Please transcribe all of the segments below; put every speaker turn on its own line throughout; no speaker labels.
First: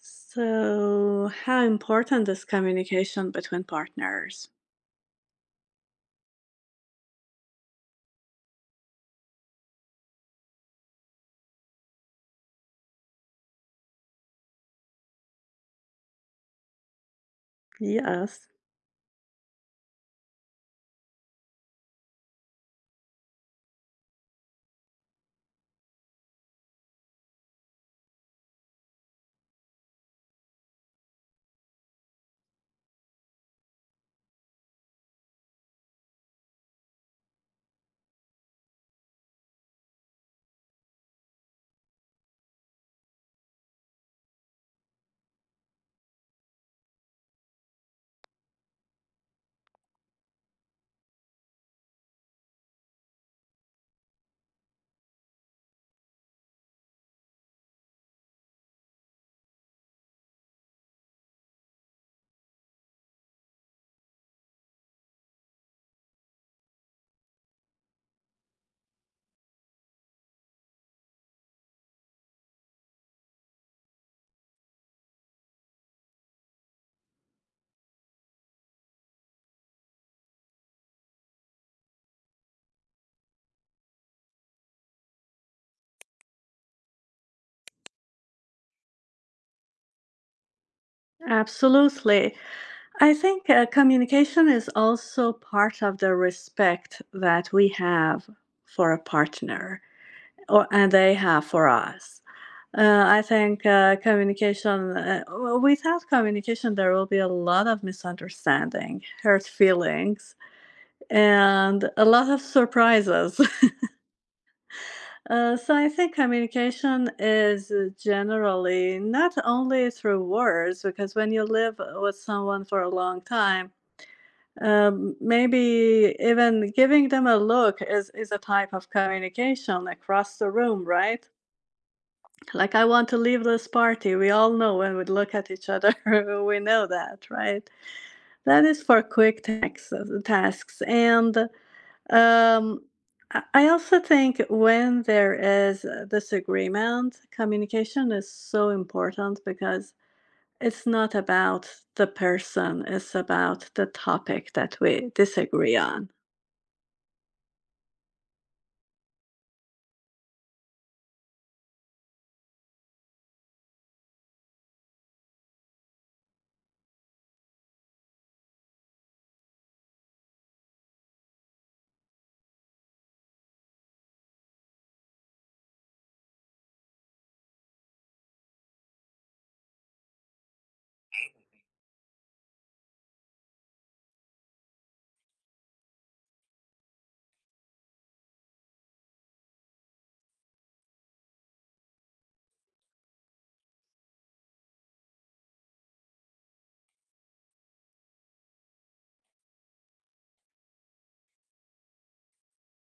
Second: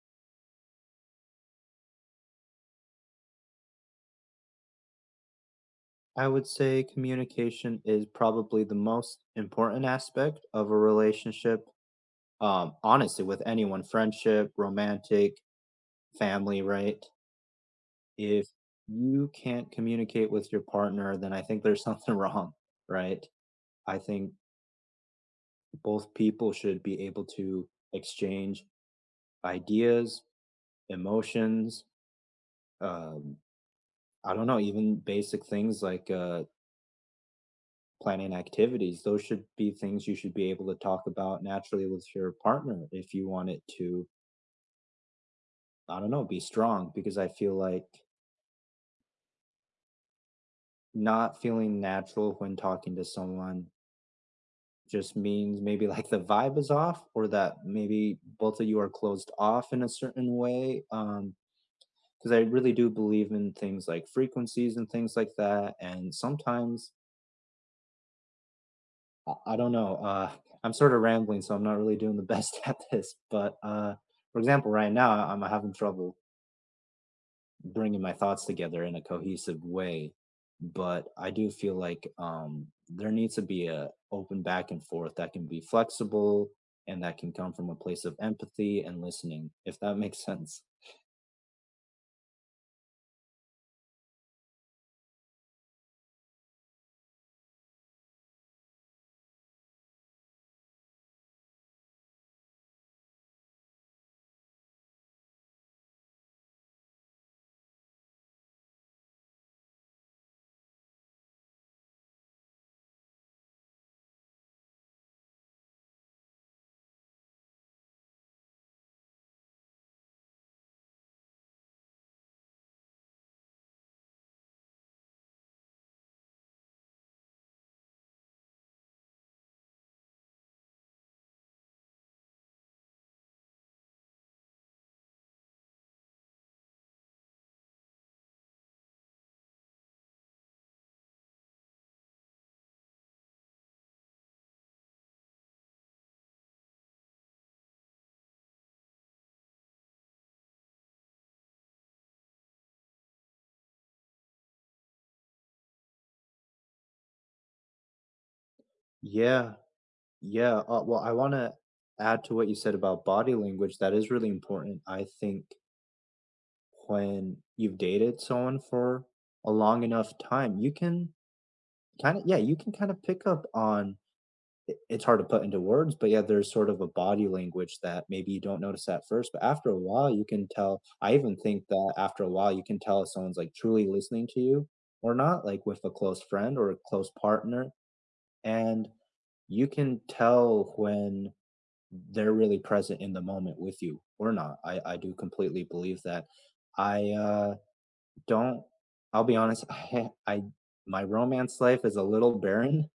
So, how important is communication between partners?
I would say communication is probably the most important aspect of a relationship. Honestly, with anyone, friendship, romantic, family, right?
Yes,
If you can't communicate with your partner, then I think there's something wrong, right? I think both people should be able to exchange ideas, emotions, um, I don't know, even basic things like planning activities. Those should be things you should be able to talk about naturally with your partner if you want it to, I don't know, be strong because I feel like not feeling natural when talking to someone just means maybe like the vibe is off or that maybe both of you are closed off in a certain way. Because I really do believe in things like frequencies and things like that. And sometimes I don't know. I'm sort of rambling, so I'm not really doing the best at this. But for example, right now I'm having trouble bringing my thoughts together in a cohesive way. But I do feel like there needs to be a open back and forth that can be flexible and that can come from a place of empathy and listening, if that makes sense.
absolutely. I think communication is also part of the respect that we have for a partner or and they have for us. I think communication, without communication, there will be a lot of misunderstanding, hurt feelings, and a lot of surprises. So I think communication is generally not only through words, because when you live with someone for a long time, maybe even giving them a look is a type of communication across the room, right? Like, I want to leave this party. We all know when we look at each other, we know that, right? That is for quick tasks. And um, I I also think when there is a disagreement, communication is so important because it's not about the person, it's about the topic that we disagree on.
Yeah, yeah. Well, I want to add to what you said about body language. That is really important. I think when you've dated someone for a long enough time, you can kind of, yeah, you can kind of pick up on it's hard to put into words, but yeah, there's sort of a body language that maybe you don't notice at first, but after a while, you can tell. I even think that after a while, you can tell if someone's like truly listening to you or not, like with a close friend or a close partner. And you can tell when they're really present in the moment with you or not. I do completely believe that. I, don't I'll be honest, I my romance life is a little barren.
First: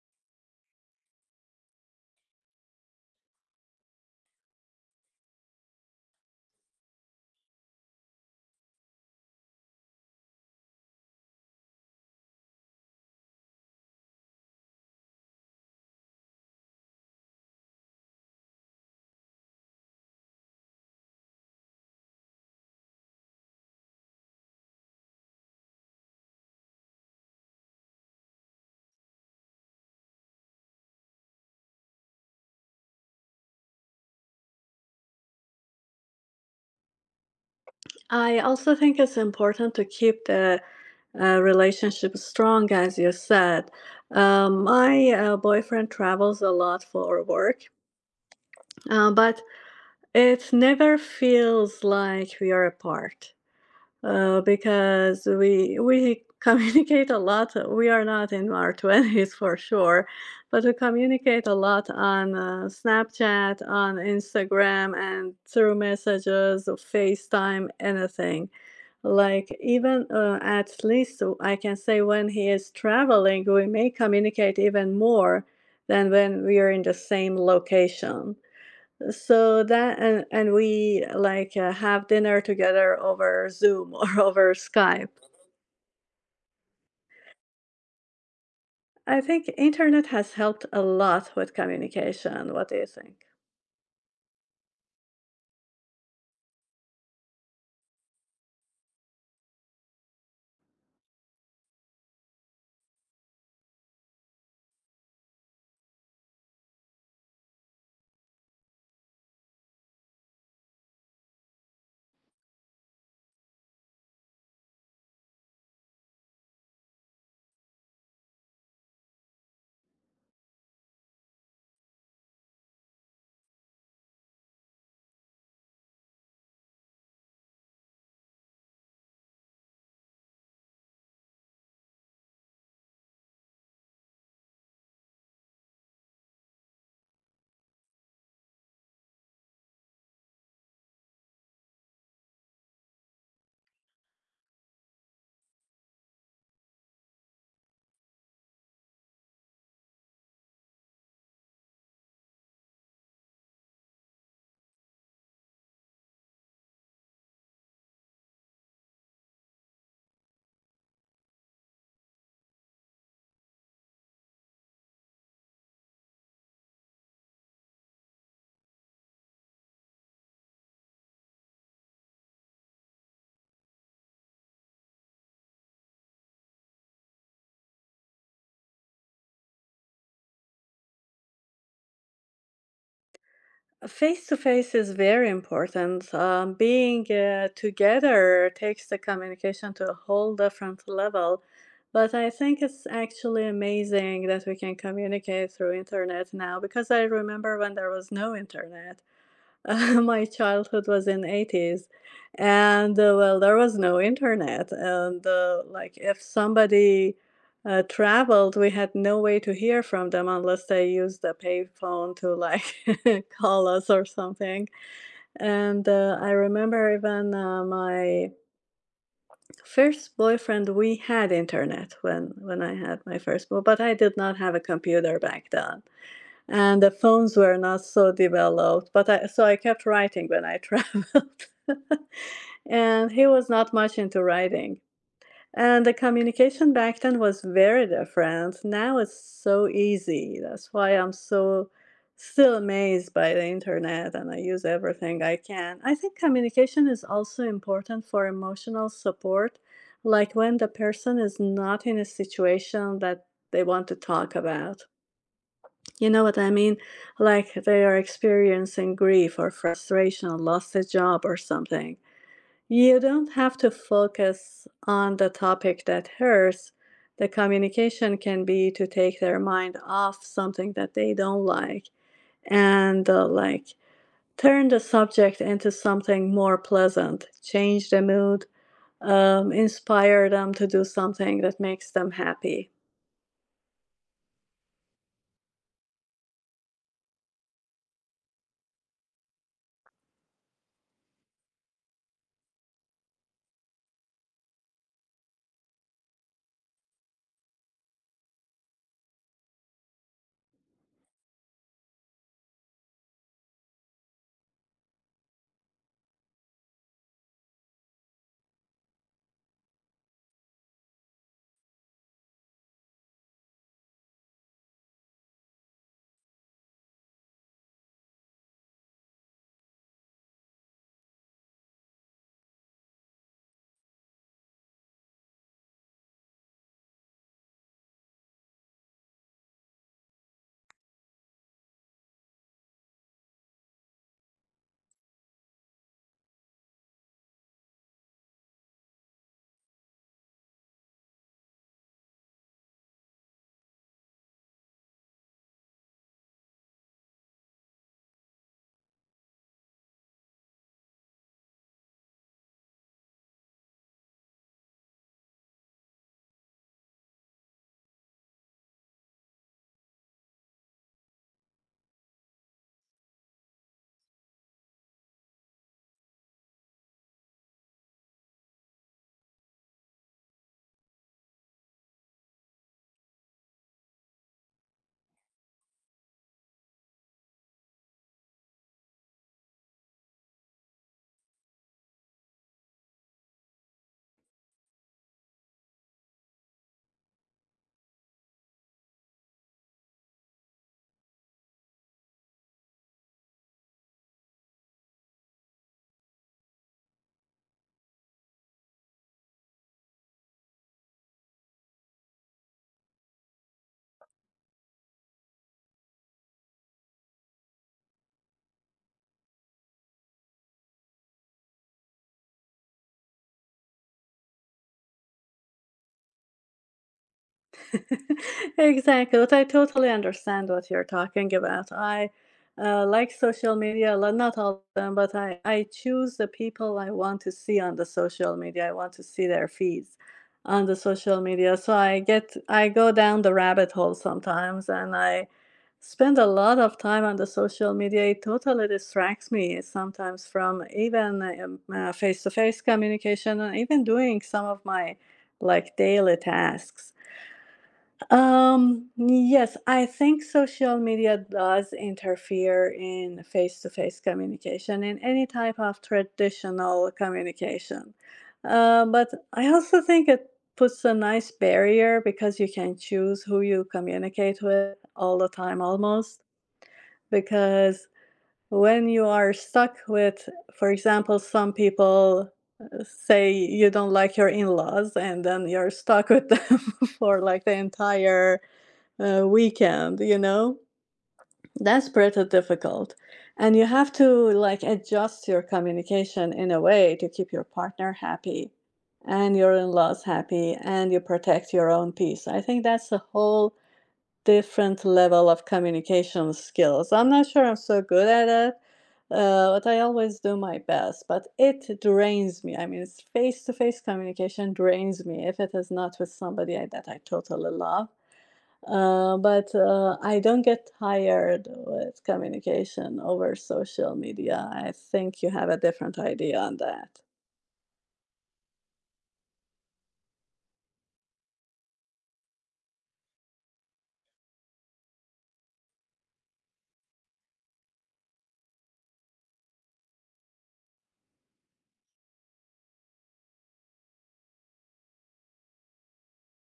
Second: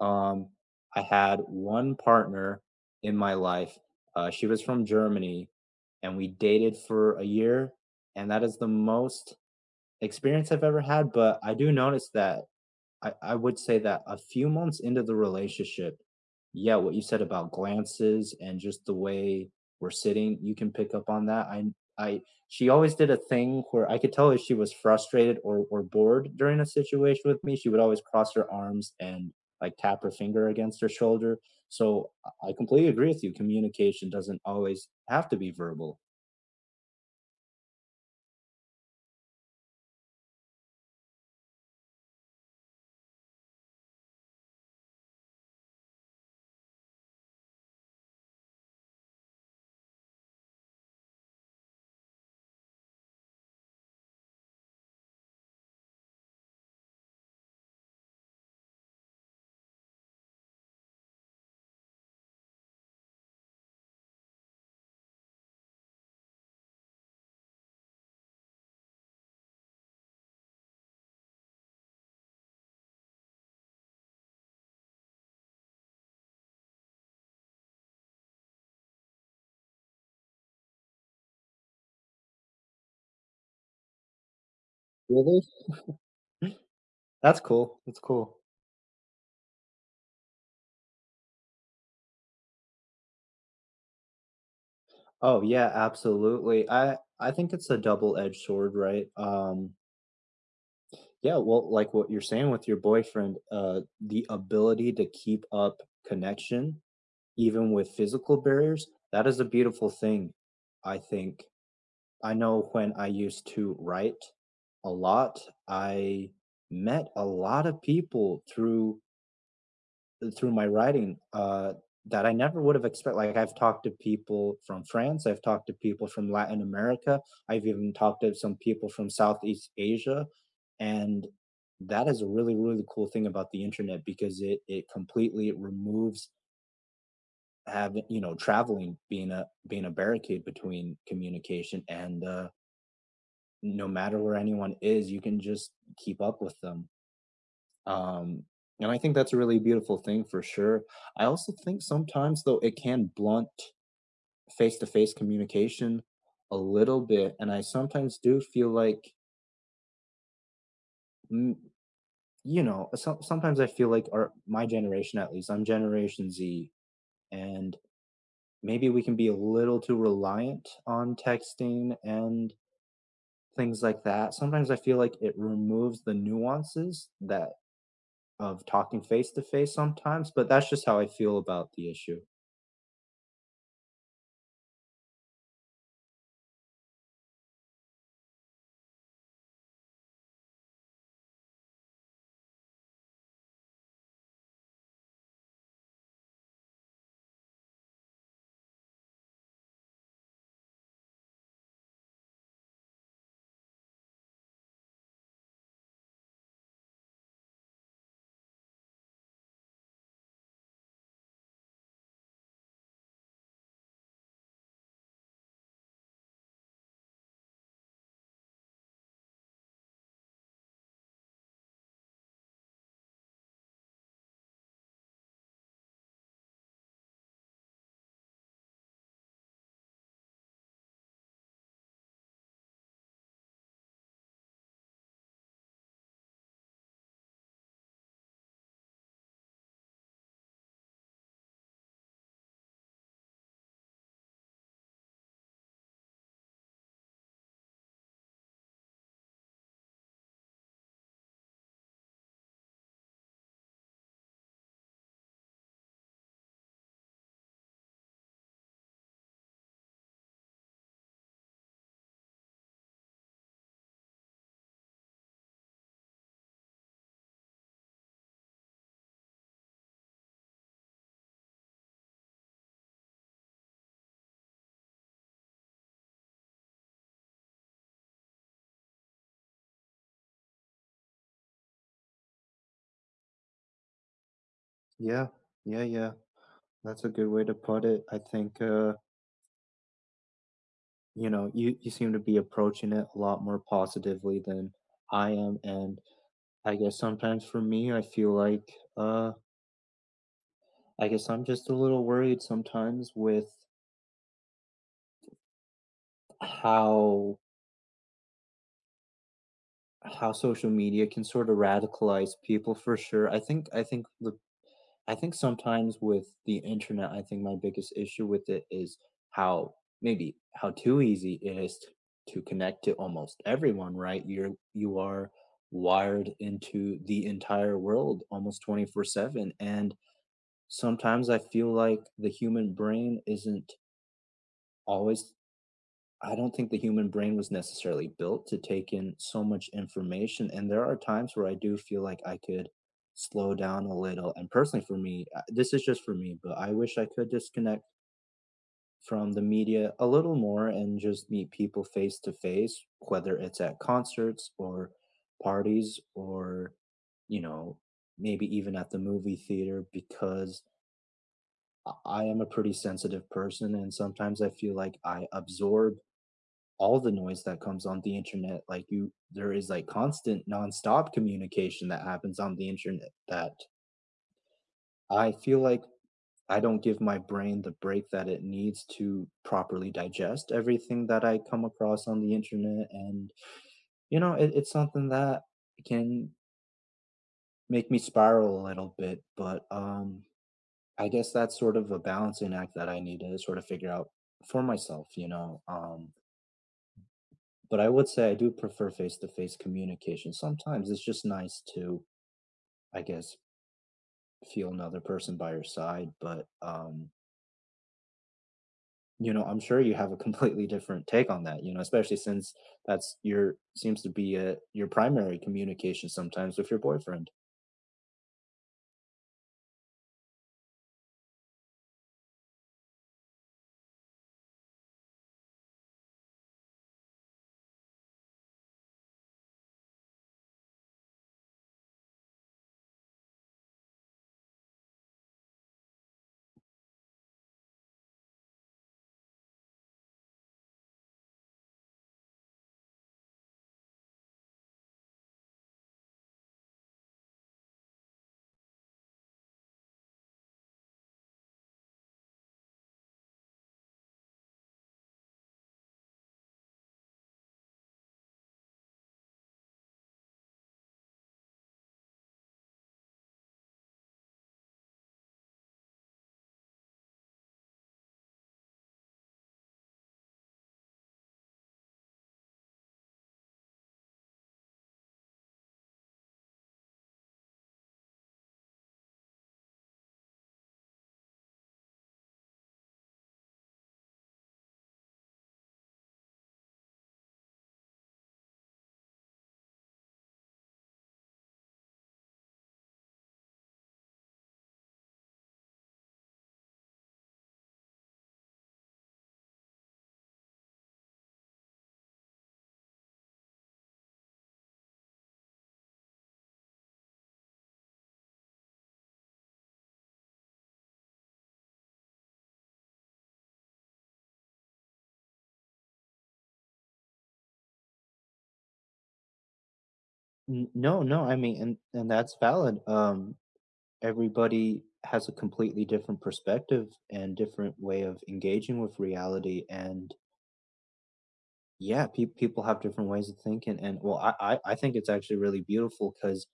Um, I had one partner in my life. She was from Germany, and we dated for a year, and that is the most experience I've ever had. But I do notice that I would say that a few months into the relationship, yeah, what you said about glances and just the way we're sitting, you can pick up on that. I she always did a thing where I could tell if she was frustrated or bored during a situation with me. She would always cross her arms and like tap her finger against her shoulder. So I completely agree with you. Communication doesn't always have to be verbal.
I also think it's important to keep the relationship strong, as you said. My boyfriend travels a lot for work. But it never feels like we are apart because we communicate a lot. We are not in our twenties for sure, but we communicate a lot on Snapchat, on Instagram, and through messages, FaceTime, anything. Like even at least I can say when he is traveling, we may communicate even more than when we are in the same location so that and we like have dinner together over Zoom or over Skype.
Really? That's cool. That's cool.
I think internet has helped a lot with communication. What do you think?
Oh yeah, absolutely. I think it's a double-edged sword, right? Yeah, well, like what you're saying with your boyfriend, the ability to keep up connection, even with physical barriers, that is a beautiful thing, I think. I know when I used to write a lot, I met a lot of people through my writing that I never would have expected. Like I've talked to people from France, I've talked to people from Latin America, I've even talked to some people from Southeast Asia, and that is a really really cool thing about the internet because it completely removes having you know traveling being a barricade between communication and no matter where anyone is, you can just keep up with them. Um, and I think that's a really beautiful thing for sure. I also think sometimes though it can blunt face-to-face communication a little bit, and I sometimes do feel like, mm, you know, sometimes I feel like our my generation at least, I'm Generation Z, and maybe we can be a little too reliant on texting and things like that. Sometimes I feel like it removes the nuances that of talking face to face sometimes, but that's just how I feel about the issue.
Face to face is very important. Being together takes the communication to a whole different level. But I think it's actually amazing that we can communicate through internet now, because I remember when there was no internet. My childhood was in 80's, and, well, there was no internet, and, like, if somebody, traveled, we had no way to hear from them unless they used a payphone to, like, call us or something, and, I remember even, my first boyfriend, we had internet when I had my first boy, but I did not have a computer back then, and the phones were not so developed, but I so I kept writing when I traveled. And he was not much into writing, and the communication back then was very different. Now it's so easy. That's why I'm so still amazed by the internet, and I use everything I can. I think communication is also important for emotional support, like when the person is not in a situation that they want to talk about, you know what I mean? Like they are experiencing grief or frustration, or lost a job or something. You don't have to focus on the topic that hurts. The communication can be to take their mind off something that they don't like, and like turn the subject into something more pleasant, change the mood, inspire them to do something that makes them happy.
Yeah, yeah, yeah. That's a good way to put it. I think you know, you seem to be approaching it a lot more positively than I am, and I guess sometimes for me, I feel like I guess I'm just a little worried sometimes with how how social media can sort of radicalize people for sure. I think sometimes with the internet, I think my biggest issue with it is how maybe how too easy it is to connect to almost everyone, right? You are wired into the entire world almost 24/7 and sometimes I feel like the human brain isn't always I don't think the human brain was necessarily built to take in so much information. And there are times where I do feel like I could slow down a little. And personally, for me, this is just for me, but I wish I could disconnect from the media a little more and just meet people face to face, whether it's at concerts or parties or, you know, maybe even at the movie theater, because I am a pretty sensitive person. And sometimes I feel like I absorb all the noise that comes on the internet like you there is like constant nonstop communication that happens on the internet that I feel like I don't give my brain the break that it needs to properly digest everything that I come across on the internet and you know it, it's something that can make me spiral a little bit but I guess that's sort of a balancing act that I need to sort of figure out for myself you know but I would say I do prefer face to face communication. Sometimes it's just nice to, I guess, feel another person by your side. But, you know, I'm sure you have a completely different take on that, you know, especially since that's your seems to be a, your primary communication sometimes with your boyfriend.
Exactly, but I totally understand what you're talking about. I like social media a lot, not all of them, but I choose the people I want to see on the social media. I want to see their feeds on the social media. So I go down the rabbit hole sometimes, and I spend a lot of time on the social media. It totally distracts me sometimes from even face-to-face communication and even doing some of my like daily tasks. Yes, I think social media does interfere in face-to-face communication, in any type of traditional communication. But I also think it puts a nice barrier, because you can choose who you communicate with all the time almost. Because when you are stuck with, for example, some people say you don't like your in-laws, and then you're stuck with them for like the entire weekend, you know? That's pretty difficult. And you have to like adjust your communication in a way to keep your partner happy and your in-laws happy, and you protect your own peace. I think that's a whole different level of communication skills. I'm not sure I'm so good at it, but I always do my best. But it drains me. I mean, it's face-to-face communication drains me if it is not with somebody that I totally love. But I don't get tired with communication over social media. I think you have a different idea on that.
No, no, I mean, and that's valid. Everybody has a completely different perspective and different way of engaging with reality. And yeah, pe people have different ways of thinking, and well, I think it's actually really beautiful because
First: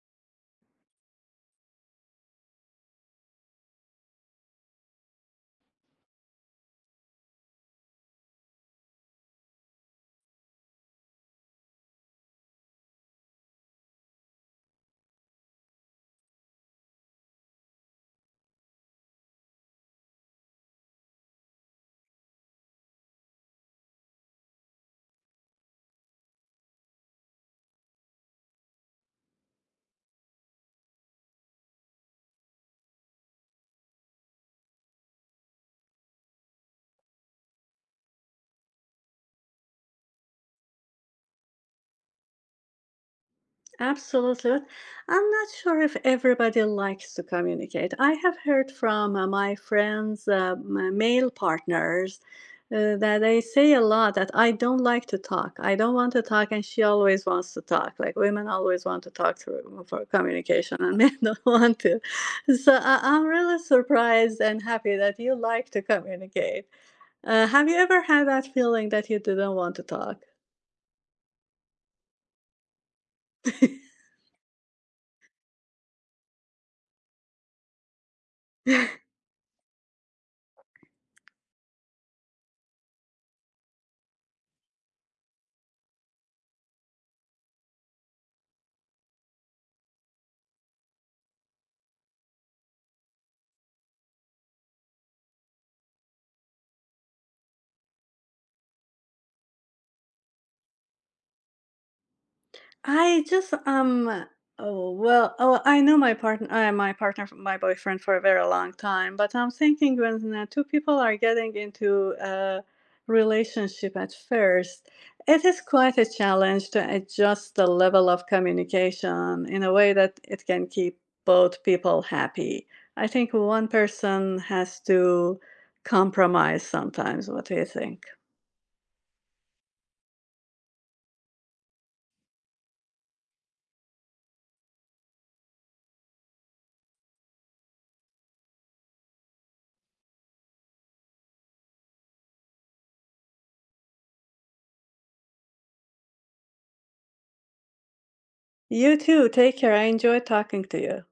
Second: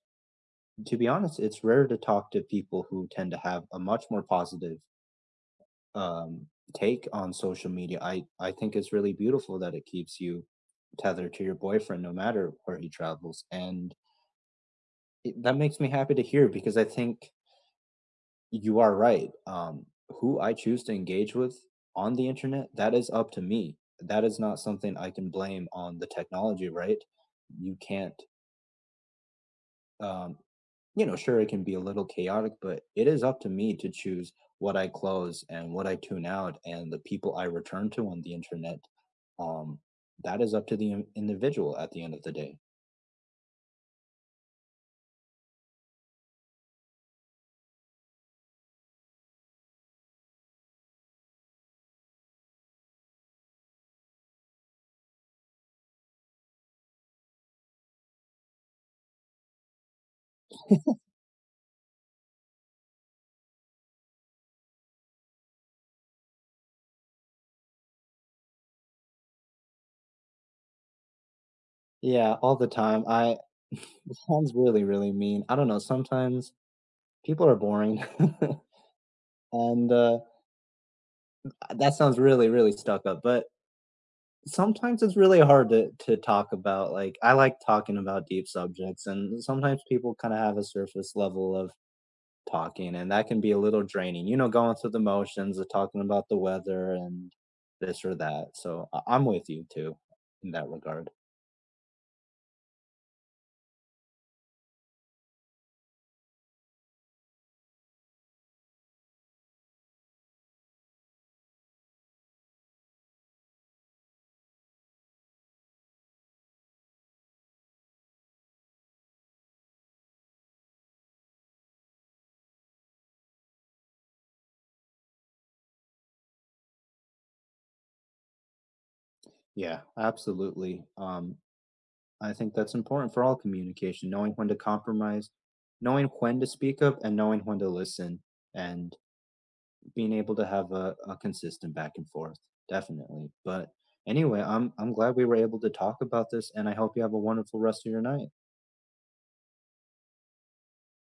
to be honest, it's rare to talk to people who tend to have a much more positive, um, take on social media. I think it's really beautiful that it keeps you tethered to your boyfriend no matter where he travels, and it that makes me happy to hear because I think you are right. Who I choose to engage with on the internet, that is up to me. That is not something I can blame on the technology, right? You can't um, you know, sure, it can be a little chaotic, but it is up to me to choose what I close and what I tune out and the people I return to on the internet. Um, that is up to the individual at the end of the day.
Absolutely. But I'm not sure if everybody likes to communicate. I have heard from my friends, my male partners, that they say a lot that I don't like to talk. I don't want to talk, and she always wants to talk. Like women always want to talk through for communication, and men don't want to. So I'm really surprised and happy that you like to communicate. Have you ever had that feeling that you didn't want to talk?
Yeah, all the time. I it sounds really, really mean. I don't know. Sometimes people are boring, and that sounds really, really stuck up. But sometimes it's really hard to talk about. Like I like talking about deep subjects, and sometimes people kind of have a surface level of talking and that can be a little draining you know going through the motions of talking about the weather and this or that so I'm with you too in that regard.
I just oh well oh, I know my partner, my boyfriend for a very long time, but I'm thinking when two people are getting into a relationship at first, it is quite a challenge to adjust the level of communication in a way that it can keep both people happy. I think one person has to compromise sometimes. What do you think?
Yeah, absolutely. I think that's important for all communication, knowing when to compromise, knowing when to speak up and knowing when to listen, and being able to have a consistent back and forth definitely. But anyway, i'm glad we were able to talk about this and I hope you have a wonderful rest of your night.
You too. Take care. I enjoyed talking to you.